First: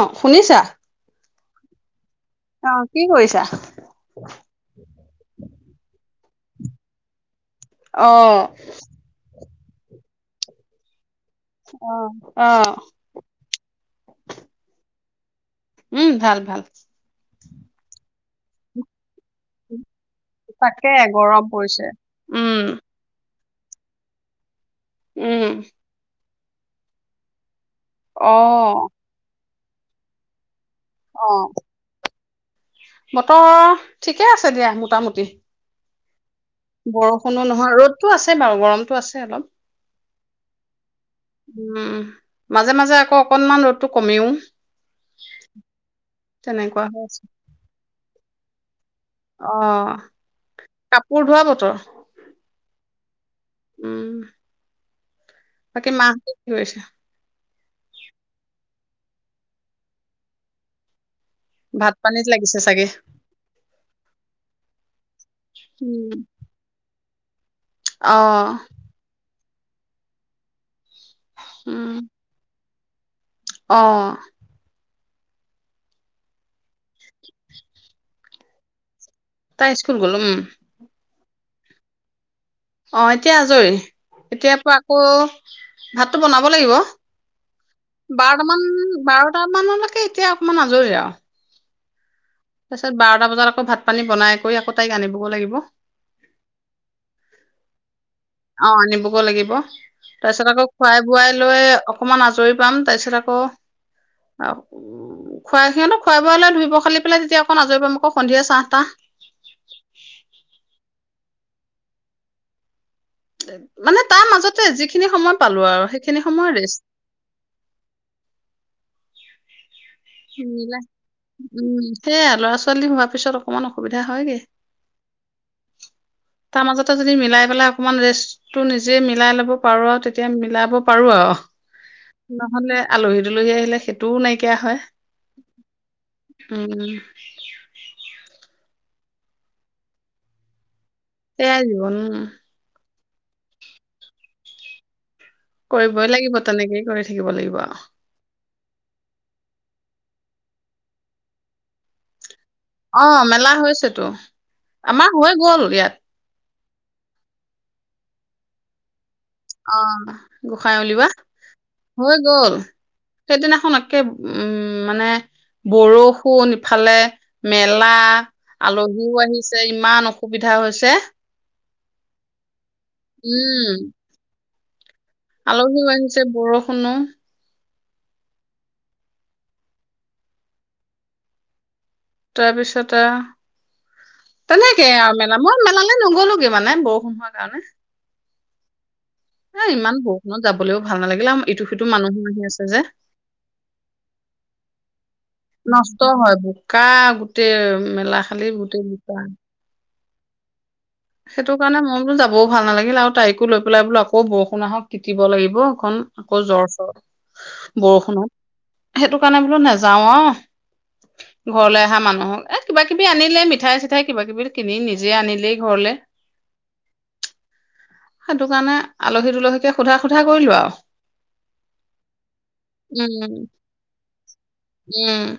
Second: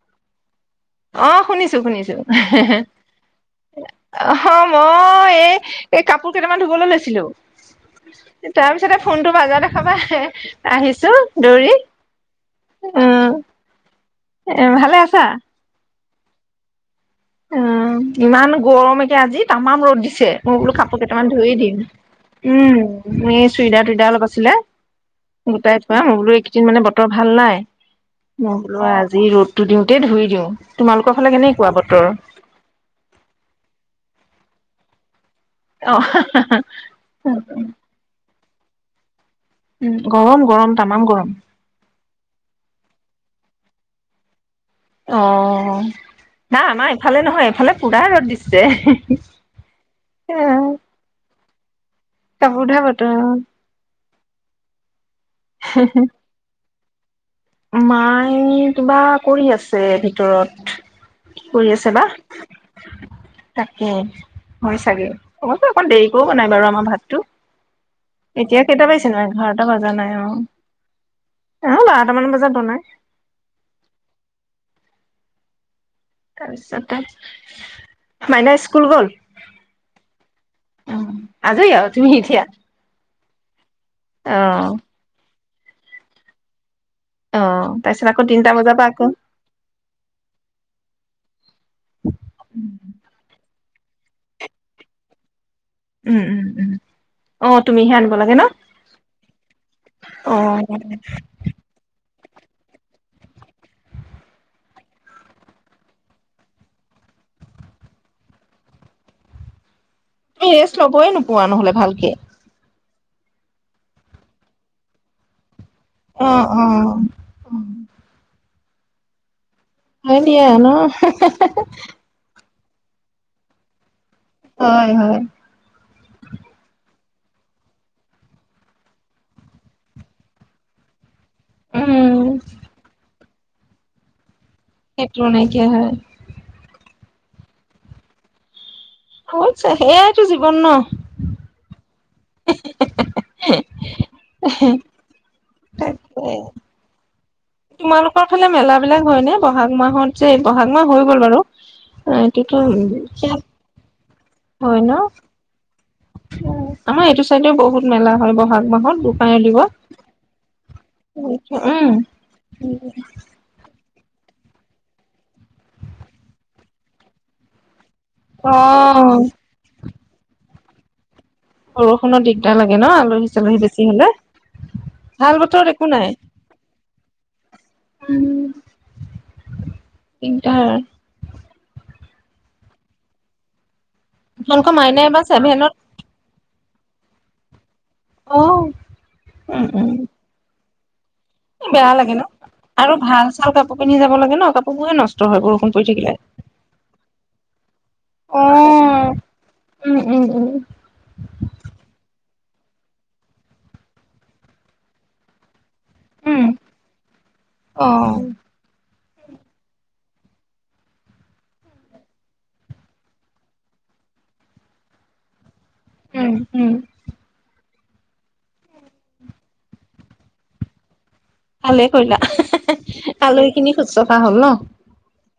অ শুনিছা অ শুনিছো শুনিছো হে অ হে কি কৰিছা? অ মই এই এই কাপ কাপোৰ কেইটান ধুবলৈ লৈছিলো অ তাৰপিছতে ফোনটো বাজাৰ দে তাপা আহিছো দৌৰি অ উম অ ভালে আছা? উহ ভাল ভাল উম ইমান গৰম এ এ আজি তামাম ৰ'দ দিছে মই বোলো তাকে কাপোৰ কেইটামান গৰম ধুয়ে দিম পৰিছে উম চুইডা টুইডা অলপ আছিলে উম গোটাই থোৱা মই বোলো এইকেইদিন মানে বতৰ ভাল নাই। অ মই বোলোৱা আজি ৰ'দ দুদিনতেই ধুই দিওঁ। তোমালোকৰ ফালে অ কেনেকুৱা বতৰ উ বতৰ ঠিকে আছে দিয়া মোটামুটি অ হেহ বৰষুণো নহয় ৰ'দতটো আছে আছে বাৰু গৰমতটো আছে অলপ উ গৰম গৰম তামাম গৰম অকণমান ৰ'দটো কমিও অ নাই আমাৰ হৈ আছে এইফালে নহয় এইফালে পুৰা ৰ'দ দিছে হে হি অ কাপোৰ ধোৱা বত বত কাপোৰ ধুৱা বতৰ উ বাকি মাহঁতে কি কৰিছে? মায় কিবা কৰি আছে ভিতৰত কৰি আছে ভাত বা পানীত লাগিছে চাগে তাকে হয় চাগে অত অকৌ উম দেৰিকও বনাই বাৰু আমাৰ ভাত অ এতিয়া কেইটা বাজিছে নো ঘাৰটা বজা নাই অ এ হ' উম বাৰটামান বজাত নাই অ তাৰপিছত তাৰিছ মাইনা স্কুল গ'ল তাই স্কুল গ'লোম অ আজৰি আহ তুমি ইতিয়া অঁ এতিয়া আজৰি এতিয়াৰ পৰা আকৌ ভাতটো বনাব লাগিব অ তাৰপিছত আকৌ তিনটা বাৰটামান বজাৰ পৰা আকৌ বাৰট মানলৈকে এতিয়া অকমান আজৰি আৰু তাৰপিছত বাৰটা বজাত আকৌ ভাত পানী বনাই কৰি আকৌ তাইক আনিব লাগিব উম উম উম অ তুমি হেন অ আনিবগৈ লাগিব তাৰ অ পিছত আকৌ খোৱাই বোৱাই লৈ অকমান আজৰি পাম তাৰ পিছত আকৌ খুৱাই সিহঁতো খোৱাই বোৱা হলে ধুইব খালি পেলাই তেতিয়া আকৌ নজৰি পাম আকৌ সন্ধিয়া চাহটা পোৱা নহলে ভালকে মানে তাৰ মাজতে যিখিনি সময় পালো আৰু সেইখিনি অ', সময়ৰেষ্ট অ', অ ভনিয় নো মিলাই উম সেয়া ল'ৰা হোৱাৰ পিছ অণ অসুবিধা হয়গে হয় হয় তাৰ মাজতে যদি মিলাই পেলাই অকমান ৰেষ্টটো নিজে মিলাই লব পাৰো আৰু তেতিয়া মিলাব পাৰো উম, আৰু নহলে আলহী জুলহী আহিলে সেইটোও নাইকিয়া হয় সেত্ৰ নাইকিয়া হয় [inaudible] হৈছ সেয়াইতো জীৱন ন সেয়াই জীৱ ন উ কৰিবই লাগিব তেনেকেই কৰিছে তোমালোকৰ ফালে মেলা বিলাক হয় ন বহাগ মাহত যে বহাগ মাহ হৈ গ'ল বাৰু এইটোতো অ শেষ মেলা হৈছেতো হয় ন। আমাৰ হৈ গ'ল ইয়াত আমাৰ এইটো চাইডেও বহুত মেলা হয় বহাগ মাহত বত অ গোঁসাই উলিবা উম, হৈ গল সেইদিনাখন আ উম মানে বৰষুণ নি ইফালে ম লা, আলহীও অ'। আহিছে ইমান- সুবিধা হৈছে বৰষুণো দিগদাৰ লাগে লে ন আলহী চালহী উম, বেছি হলে ভাল বতৰত একো আলহীও নাই। আহিছে বৰষুণো উম, ইন্টাৰ তাৰপিছতে আও তোমালোকৰ তেনেকে মাইনা আও এইবাৰ মেলা মই ছেভেনত মেলালে নগলোগে মানে বৰষুণ হোৱাৰ কাৰণে অ' উম এ উম ইমান বৰুষুণত যাব ক'ক [unintelligible] ভাল নালাগিলে ইটো সিটো বেয়া লাগে মানুহো ন আহি আছে। যে আৰু ভাল চাল কাপোৰ পিন্ধি যাব লাগে ন কাপোৰবোৰে নষ্ট হয় বৰষুণ পৰি নষ্ট থাকিলে হয় বোকা গোটেই মেলা অ খালি গোটেই বোকা উম উম উম সেইটো কাৰণে মই বোলো যাবও ভাল নালাগিল আৰু তাইকো লৈ পেলাই বোলো আকৌ বৰষুণ আহক টিটিব লাগিব খন আকৌ উম জ্বৰ চৰ, অ বৰষুণত সেইটো কাৰণে বোলো নাযাও অ, ঘৰলৈ অহা মানুহক এ কিবা কিবি আনিলে মিঠাই চিঠাই কিবা কিবি কিনি নিজেই আনিলেই ঘৰলে উম উম সেইটো কাৰণে আলহী দুলহীকে সোধা সোধা কৰিলো আৰু আালে কৰিলা, উম আলৈ খিনি শুশ্ৰষা হল ন উম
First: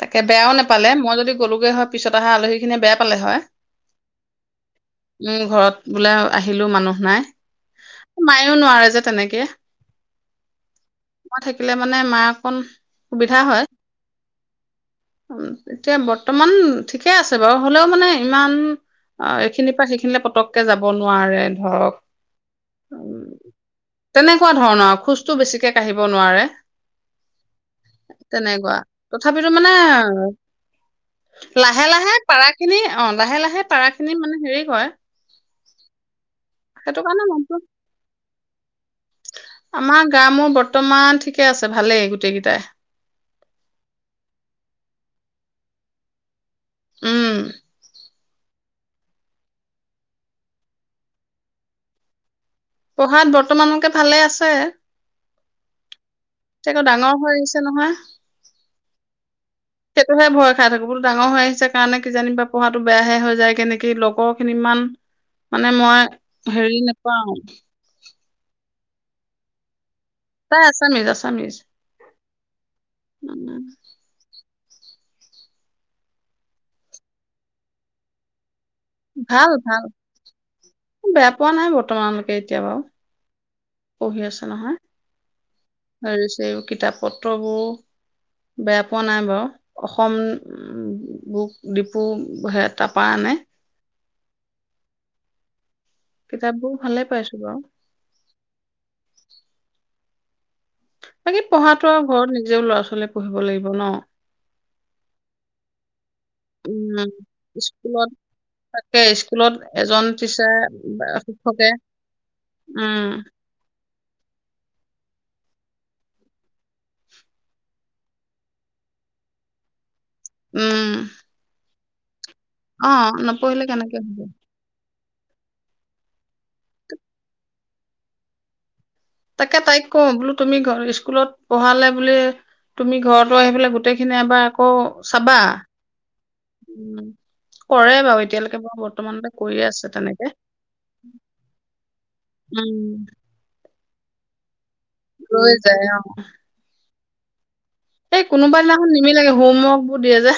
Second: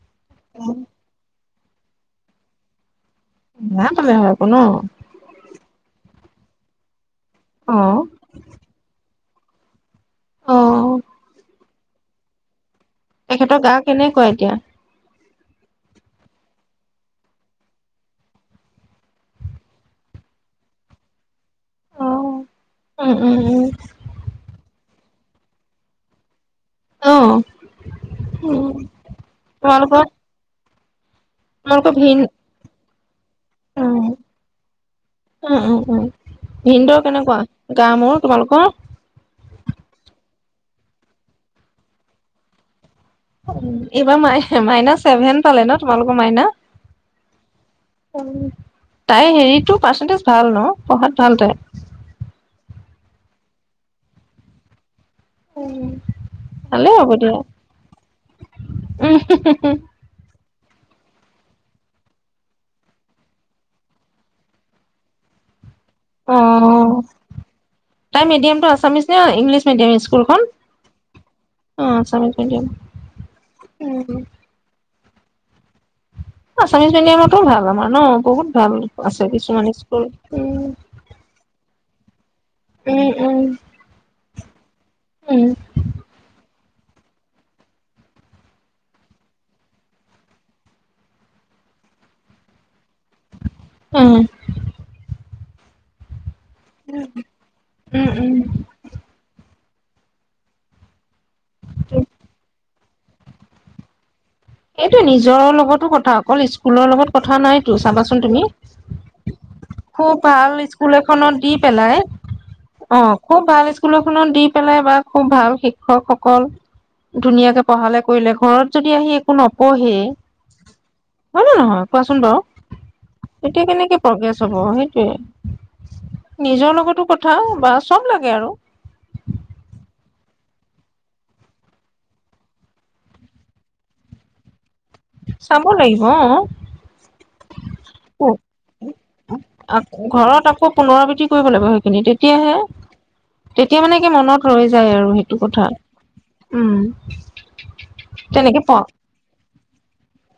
তাকে বেয়াও নাপালে মই যদি গলোগে হয়, পিছত আলহীখিনিয়ে বেয়া- পালে হয়, বেয়া পালে হয় আকৌ ন উম ঘৰত বোলে আহিলোঁ মানুহ নাই অ মায়েও নোৱাৰে যে তেনেকে অ ম থাক- লে মানে মা অকণ সুবিধা তেখেতৰ হয় গা কেনেকুৱা এতিয়া? এতিয়া বৰ্তমান ঠিকে আছে বাৰু হ'লেও মানে ইমান এইখিনিৰ পৰা সেইখিনিলে পতককে যাব নোৱাৰে ধৰক অ উম উ উম উম তেনেকুৱা ধৰণৰ- খোজটো বেছিকে কাঢ়িব নোৱাৰে অ তেনেকুৱা তথাপিতো মানে তোমালোকৰ লাহে তোমালোকৰ লাহে ভিন পাৰাখিনি লাহে লাহে পাৰা উম খিনি মানে হেৰি হয় উম উম উম সেইটো কাৰণে নামটো ক আমাৰ গা মোৰ বৰ্তমান ঠিকে আছে ভালেই গোটেই কেইটাই এইবাৰ মা মাইনাচ চছেভেন পালে ন তোমালোকৰ মাইনা উম তাই হেৰিতটো পাৰ্চেন্টেজ ভাল ন পঢ়াত ভাল তাই পঢ়াত বৰ্তমানকে ভালে আছে উম! একো ডাঙৰ হৈ আহিছে নহয় উম সেইটোহে ভয় ডাঙৰ হৈ আহিছে কাৰণে কিজানিবা পঢ়াতো বেয়াহে হৈ যায় কেনেকে লগৰ খিনি ইমান মানে মই হেৰি অ নেপাওঁ তাই মিদিয়াম টো আছিছ ন ইংলছ মিদিয়াম স্কুল খন তাই আছামিজ আছামিজ অ এচামিচ এ উম, আমিছ মিডিয়ামৰতো ভাল আমাৰ ন বহুত ভাল আছে ভাল কিছুমান ভাল স্কুল মান লৈকে কেতিয়াবা উম উম পঢ়ি আছে নহয় উম হেৰি কিতাপ পত্ৰবোৰ বেয়া পোৱা নাই বাৰু অসম বুক ডিপু হেত তাৰপৰা আনে উম কিতাপবোৰ ভালে পাইছো বাৰু উম উম বাকী পঢ়াটো আৰু ঘৰত নিজেও ল'ৰা ছোৱ পঢ়িব লাগিব ন এইটো নিজৰৰ লগতো কথা অকল স্কুলৰ উম, লগত কথা নাইতো স্কুলত চাবাচোন তুমি তাকে স্কুলত এজন খুব টিচাৰ ভাল স্কুল বা এখনত দি শিক্ষকে পেলাই অ উম, খুব ভাল স স্কুল এখনত দি পেলাই বা খুব ভাল শিক্ষকসকল ধুনীয়াকে পঢ়ালে কৰিলে ঘৰত যদি আহি নপঢ়ি উম কোৱাচোন বাৰু এতিয়া কেনেকে প্ৰগ্ৰেছ হব সেই নিজৰ লগতো কথা বা চব লাগে আৰু তাকে তাইক কওঁ। বোলো, তুমি স্কুলত পঢ়ালে বুলিয়েই তুমি ঘৰত আহি পেলাই গোটেইখিনি এবাৰ চাবা। চাব লাগিব অ উম, কৰে বাৰু এতিয়ালৈকে বাৰু বৰ্তমানতে কৰিয়ে আছে তেনেকে। ঘৰত আকৌ পুনৰাবৃত্তি কৰিব লাগিব সেইখিনি তেতিয়াহে উম, তেতিয়া মানে কি মনত ৰৈছে যাই আৰু সেইটো লৈ কথা যায় অ', উম বে এই কোনোবাই দিদিনাখন নিমিল লাগে হোমৱৰ্ক বু দিয়া যে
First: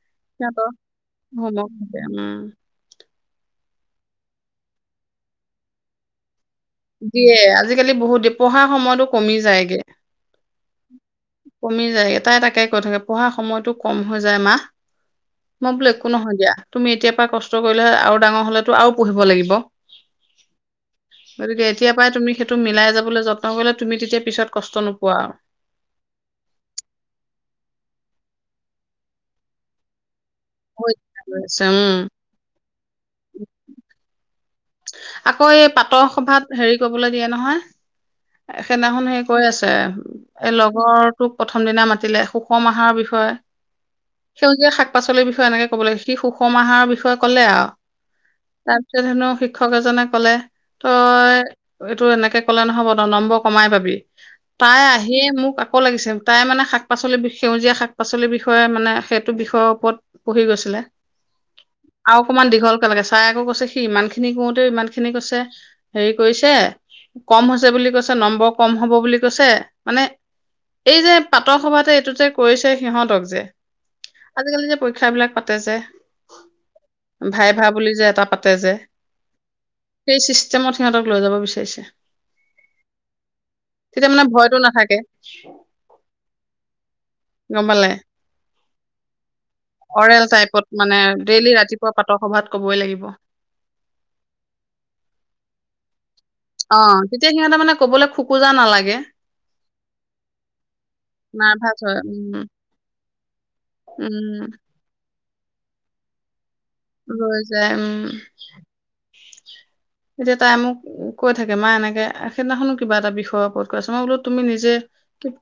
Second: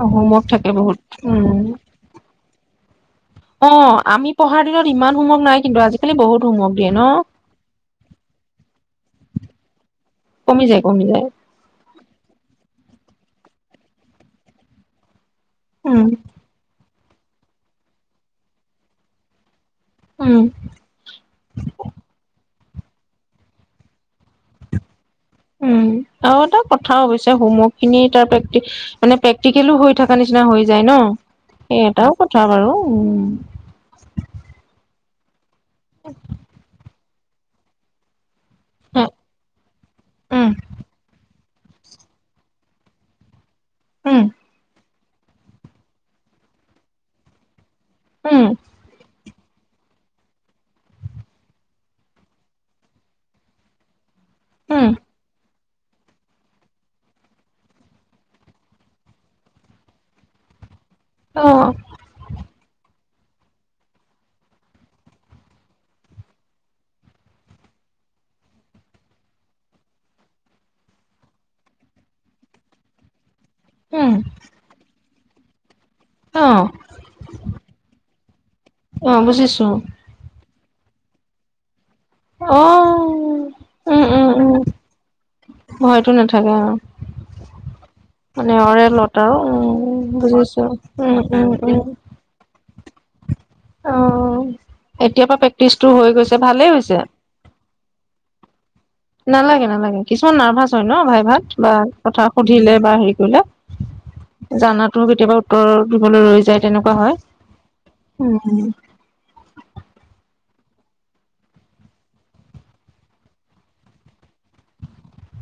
অ হোমত সিহঁতৰ। থাকে বহুত উম হোমৱৰ্ক থাকে উম। অ আমি পঢ়াৰ দিনত ইমান সময় নাই কিন্তু আজিকালি বহুত হোমৱৰ্ক ন দিয়ে আজিকালি বহুত দ পঢ়াৰ সময়তো কমি যায়গে কমি যায় কমি যায় কমি যায়গে তাই তাকে কৈ থাকে পঢ়াৰ সময়তটো কম হৈ যায় মা মই বোলো উম একো নহয় দিয়া তুমি এতিয়া পৰা কষ্ট কৰিলেহে আৰু ডাঙৰ হলেো আৰু পুহিব লাগিব উম গতিকে এতিয় পৰাই তুমি সেইটো মিলাই যাবলৈ যত্ন কৰিলে তুমি তেতিয়া পিছত কষ্ট নোপোৱা আৰু উম আৰু এটা কথা অৱশ্যে হোমৱৰ্ক খিনি তাৰ প্ৰে্ট মানে প্ৰেক্টিকেলো হৈ থাকে। কিবা নিচিনা হৈ যায় ন আছে, সেই উম এটাও কথা বাৰু উ আকৌ। আকৌ এই পাটৰ সভাত হেৰি কবলৈ দিয়ে নহয়। সেইদিখন সে কৈ আছে উম এই লগৰটোক। প্ৰথম দিনা মাতিলে সুষম আহাৰৰ বিষয়ে উম সেউজীয়া সাত শাক পাচলিৰ বিষয়ে এনেকে ক'ব লাগ সি সুষম আহাৰৰ বিষয়ে ক'লে আৰু উম তাৰপিছত হেনো শিক্ষক এজনে কলে তই এইটো এনেকে কলে নহব ন নম্বৰ কমাই পাবি। তাই উম আহে মোক আক। এক লাগিছিল তাই মানে শাক পাচলি সেউজীয়া শাক পাচলিৰ বিষয়ে মানে সেইটো বিষয়ৰ ওপৰত পঢ়ি গৈছিলে। অ আৰু অকমান দীঘল একেলে চাই আক কৈছে সি ইমানে খিনি কোতে ইমান খিনি কৈছে হেৰি কৰিছে কম হৈছে বুলি কৈছে নম্বৰ কম হব বুলি কৈছে মানে এই যে পাতৰ সভাতে এইটোতে কৰিছে সিহঁতক যে উম আজিকালি যে পৰীক্ষা বিলাক সতেজ যে অ ভাইে ভাই বুলি যে এটা পাত তেজে আহ বুজিছো। ষ্টেমত সিহঁক লৈ যাব বিচাৰিছে অ উম তেতিয়া মানে উম উম ভয়তটো নাথাকে। ভয়তো নাথাকে গমপালায় নেওৰে লততে [unintelligible] অৰেল টাইপত মানে উম ডেইলি উম ৰাতিপুৱা প্ৰাতঃ সভাত কবই লাগিব অ এতিয় পৰা প্ৰেক্টিচটো হৈ গৈছে ভালেই অ হৈছে তেতিয়া সিহঁতে মানে কবলৈ খোকোজা নালাগে। নালাগে নালাগে কিছুমান নাৰ্ভাচ হয় ন ভাইভাত বা নাৰ্ভাচ হয় কথা উম সুধিলে বা হেৰি কৰিলে উম জানাতো কেতিয়াবা গা ধুবলৈ বৈ যায় উম এতিয়া তাই মোক কৈ থাকে মা এনেকে সেইদিনাখনো কিবা এটা বিষয়ৰ ওপৰত কৈ আছ মই বোলো তুমি নিজে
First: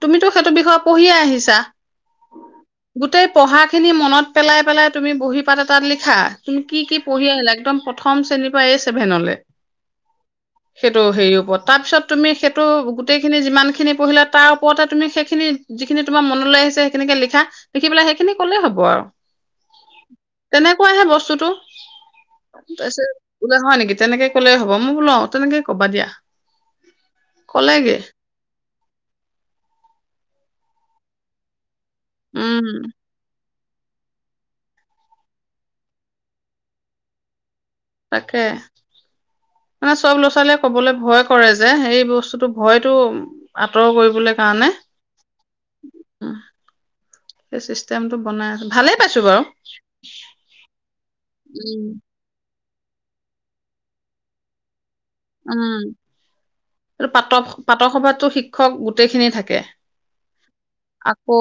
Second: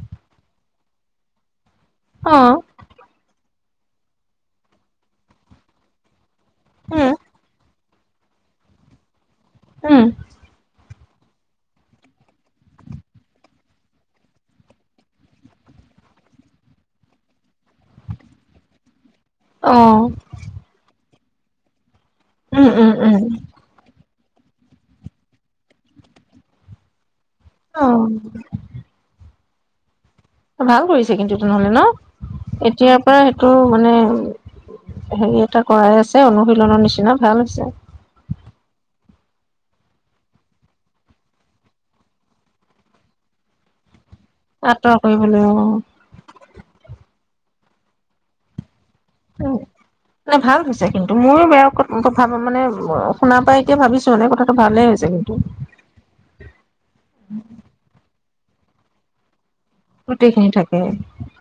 তুমিতো সেইটো বিষয়ে পঢ়িয়ে আহিছা অ গোটেই পঢ়া খিনি মনত পেলাই পেলাই তুমি বহী পাত এটাত লিখা তুমি কি উম পঢ়ি আহিলা একেবাৰে প্ৰথম শ্ৰেণীৰ পৰা এ চছেভেনলৈ উম সেইটো হেৰিৰ ওপৰত তাৰিছ তুমি সেইটো গোটেইখিনি যিমান খিনি পঢ়িলা তাৰ ওপৰতে তুমি সেইখিনি যিখিনি তোমাৰ মনলৈ আহিছে সেইখিনিকে লিখা দেখি পেলাই সেইখিনি কলেই হ'ব আৰু অ তেনেকুৱাহে বস্তু যিটো উম উম তাৰ উম পাছত [unintelligible] তেনেকে কলে হ'ব মই বোলও তেনেকে ক'বা দিয়া অ কলেগে ভাল কৰিছে কিন্তু তেনেহলে ন। উম এতিয়াৰ পৰাই টো মানে হেৰি এটা কৰাই আছে অনুশীলনৰ নিচিনা ভাল হৈছে। তাকে মানে চব ল'ৰা ছোৱালীয়ে কবলৈ ভয় কৰে যে এই বস্তুতটো ভয়তটো আঁতৰ কৰিব আঁতৰ কৰিব লাগিব উম, অ। সেই চিষ্টেম টো বনাই আছে। মানে ভাল হৈছে কিন্তু মোৰো বেয়া উম ভাবা মানে শুাৰ পাই এতিয়া ভাবিছো মানে কথাটো ভালে হৈছে। কিন্তু উম এই প্ৰাতঃ প্ৰাতঃ সভাততো শিক শিক্ষক গোটেইখিনি থাকে গোটেইখিনি থাকে আকৌ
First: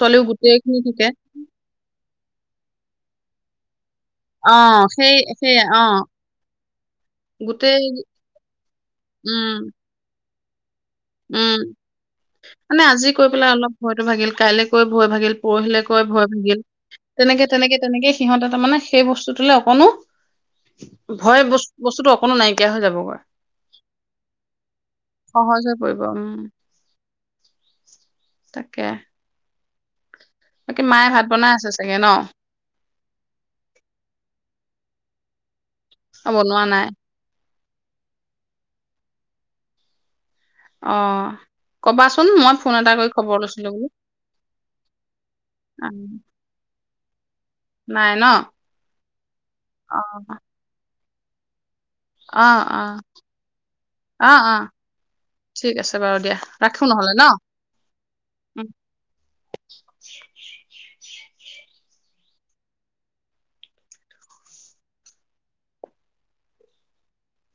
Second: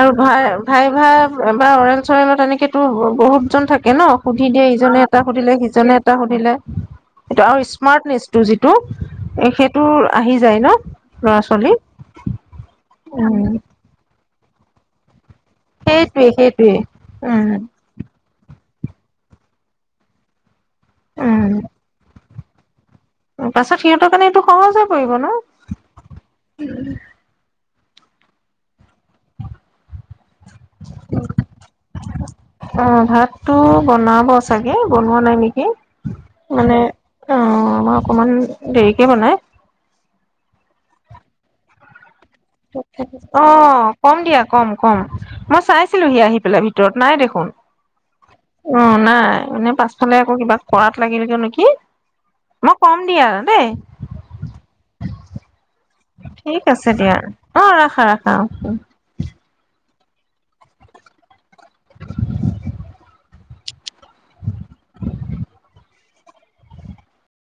আৰু গোটেইখিনি থাকে। ভাইভাত বা অৰেল চৰেজত টো এনেকেতো বহুত [inaudible] ন সুধি দিয়ে অ', ইজনে সেই এটা সুধিলে সেয়া সিজনে অ', এটা সুধিলে সেইটো আৰু গোটেই স্মাৰ্টনেচটো যিটো উম, সেইটো আহি যায় ন লৰা উম, ছোৱালী মানে আজি কৈ পেল উম অলপ হয়তো কাইলৈ কৈ ভয় ভাগিল পৰহিলে কৈ ভয় সেইটোৱে ভাগিল সেইটোৱে তেনেকে উম তেনেকে তেনেকে সিহঁতে তাৰ মানে সেই বস্তুটোলে অকণো ভয় বস্ত উম বস্তুতটো কোনো নাইকিয়া হৈ যাব পাছত সিহঁতৰ কাৰণে এইটো সহজে পৰিব ন গৰম তাকে বাকী মায়ে ভাত বনাই আছে চাগে ন? অ ভাতটো বনাব চাগে বনোৱা নাই নেকি বনোৱা নাই ময়ে অকমান দেৰিকে বনাই অ কবা অ কম দিয়া কম কম মই অ, চাইছিলোহি আহি পেলাই ভিতৰত নায়ে দেখোন নাই ন? অ নাই এনে অ', পাছফালে আকৌ কিবা কৰা নেকি অ মই অ কম দিয়া দেই অ অ ঠিক আছে বাৰু দিয়া ঠিক ৰাখো আছে নহ'লে দিয়া ন? অ ৰাখা ৰাখা